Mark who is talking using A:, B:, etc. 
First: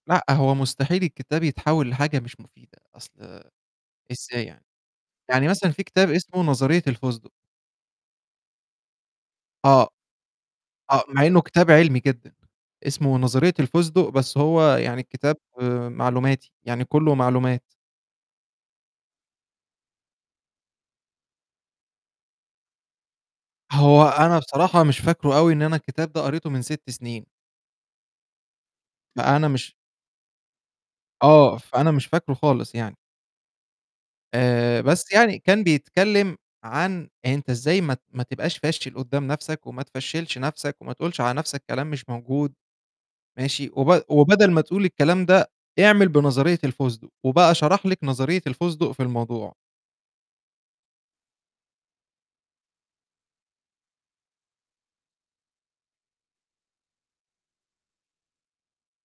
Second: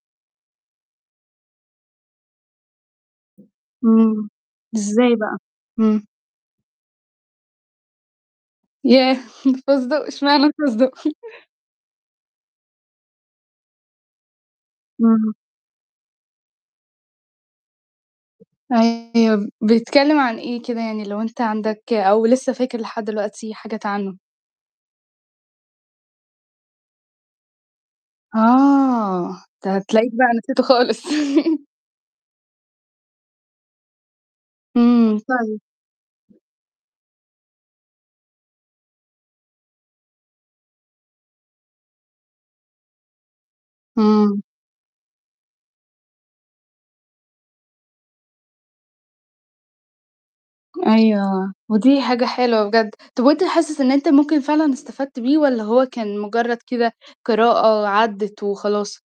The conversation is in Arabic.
A: لأ، هو مستحيل الكتاب يتحول لحاجة مش مفيدة، أصل
B: امم،
A: إزاي يعني؟
B: إزاي بقى؟
A: يعني مثلًا في
B: امم.
A: كتاب اسمه نظرية الفسدق.
B: ياه!
A: آه،
B: الفسدق، إشمعنى الفسدق؟
A: آه، مع إنه كتاب علمي جدًا، اسمه نظرية الفسدق، بس هو يعني
B: إمم.
A: كتاب معلوماتي، يعني كلّه معلومات.
B: أيوه، ب بيتكلم عن إيه كده يعني، لو أنت عندك أو لسه فاكر لحد دلوقتي حاجات
A: هو
B: عنه؟
A: أنا بصراحة مش فاكره أوي، إن أنا الكتاب ده قريته من 6 سنين.
B: آه،
A: فأنا مش
B: ده هتلاقيك بقى نسيته خالص
A: آه، فأنا مش فاكره خالص يعني. آآ بس
B: امم،
A: يعني
B: فعلًا.
A: كان بيتكلم عن أنت إزاي ما ت ما تبقاش فاشل قدّام نفْسك، وما تفشّلش نفْسك وما تقولش على نفْسك كلام مش موجود، ماشي، وب
B: امم.
A: وبدل ما تقول الكلام ده، اعمل بنظرية الفسدق وبقى شرح لِك نظرية الفسدق في الموضوع.
B: أيوه، ودي حاجة حلوة بجد، طَب وأنت حاسس إن أنت ممكن فعلًا استفدت بيه والّا هو كان مجرد كده قراءة وعدّت وخلاص؟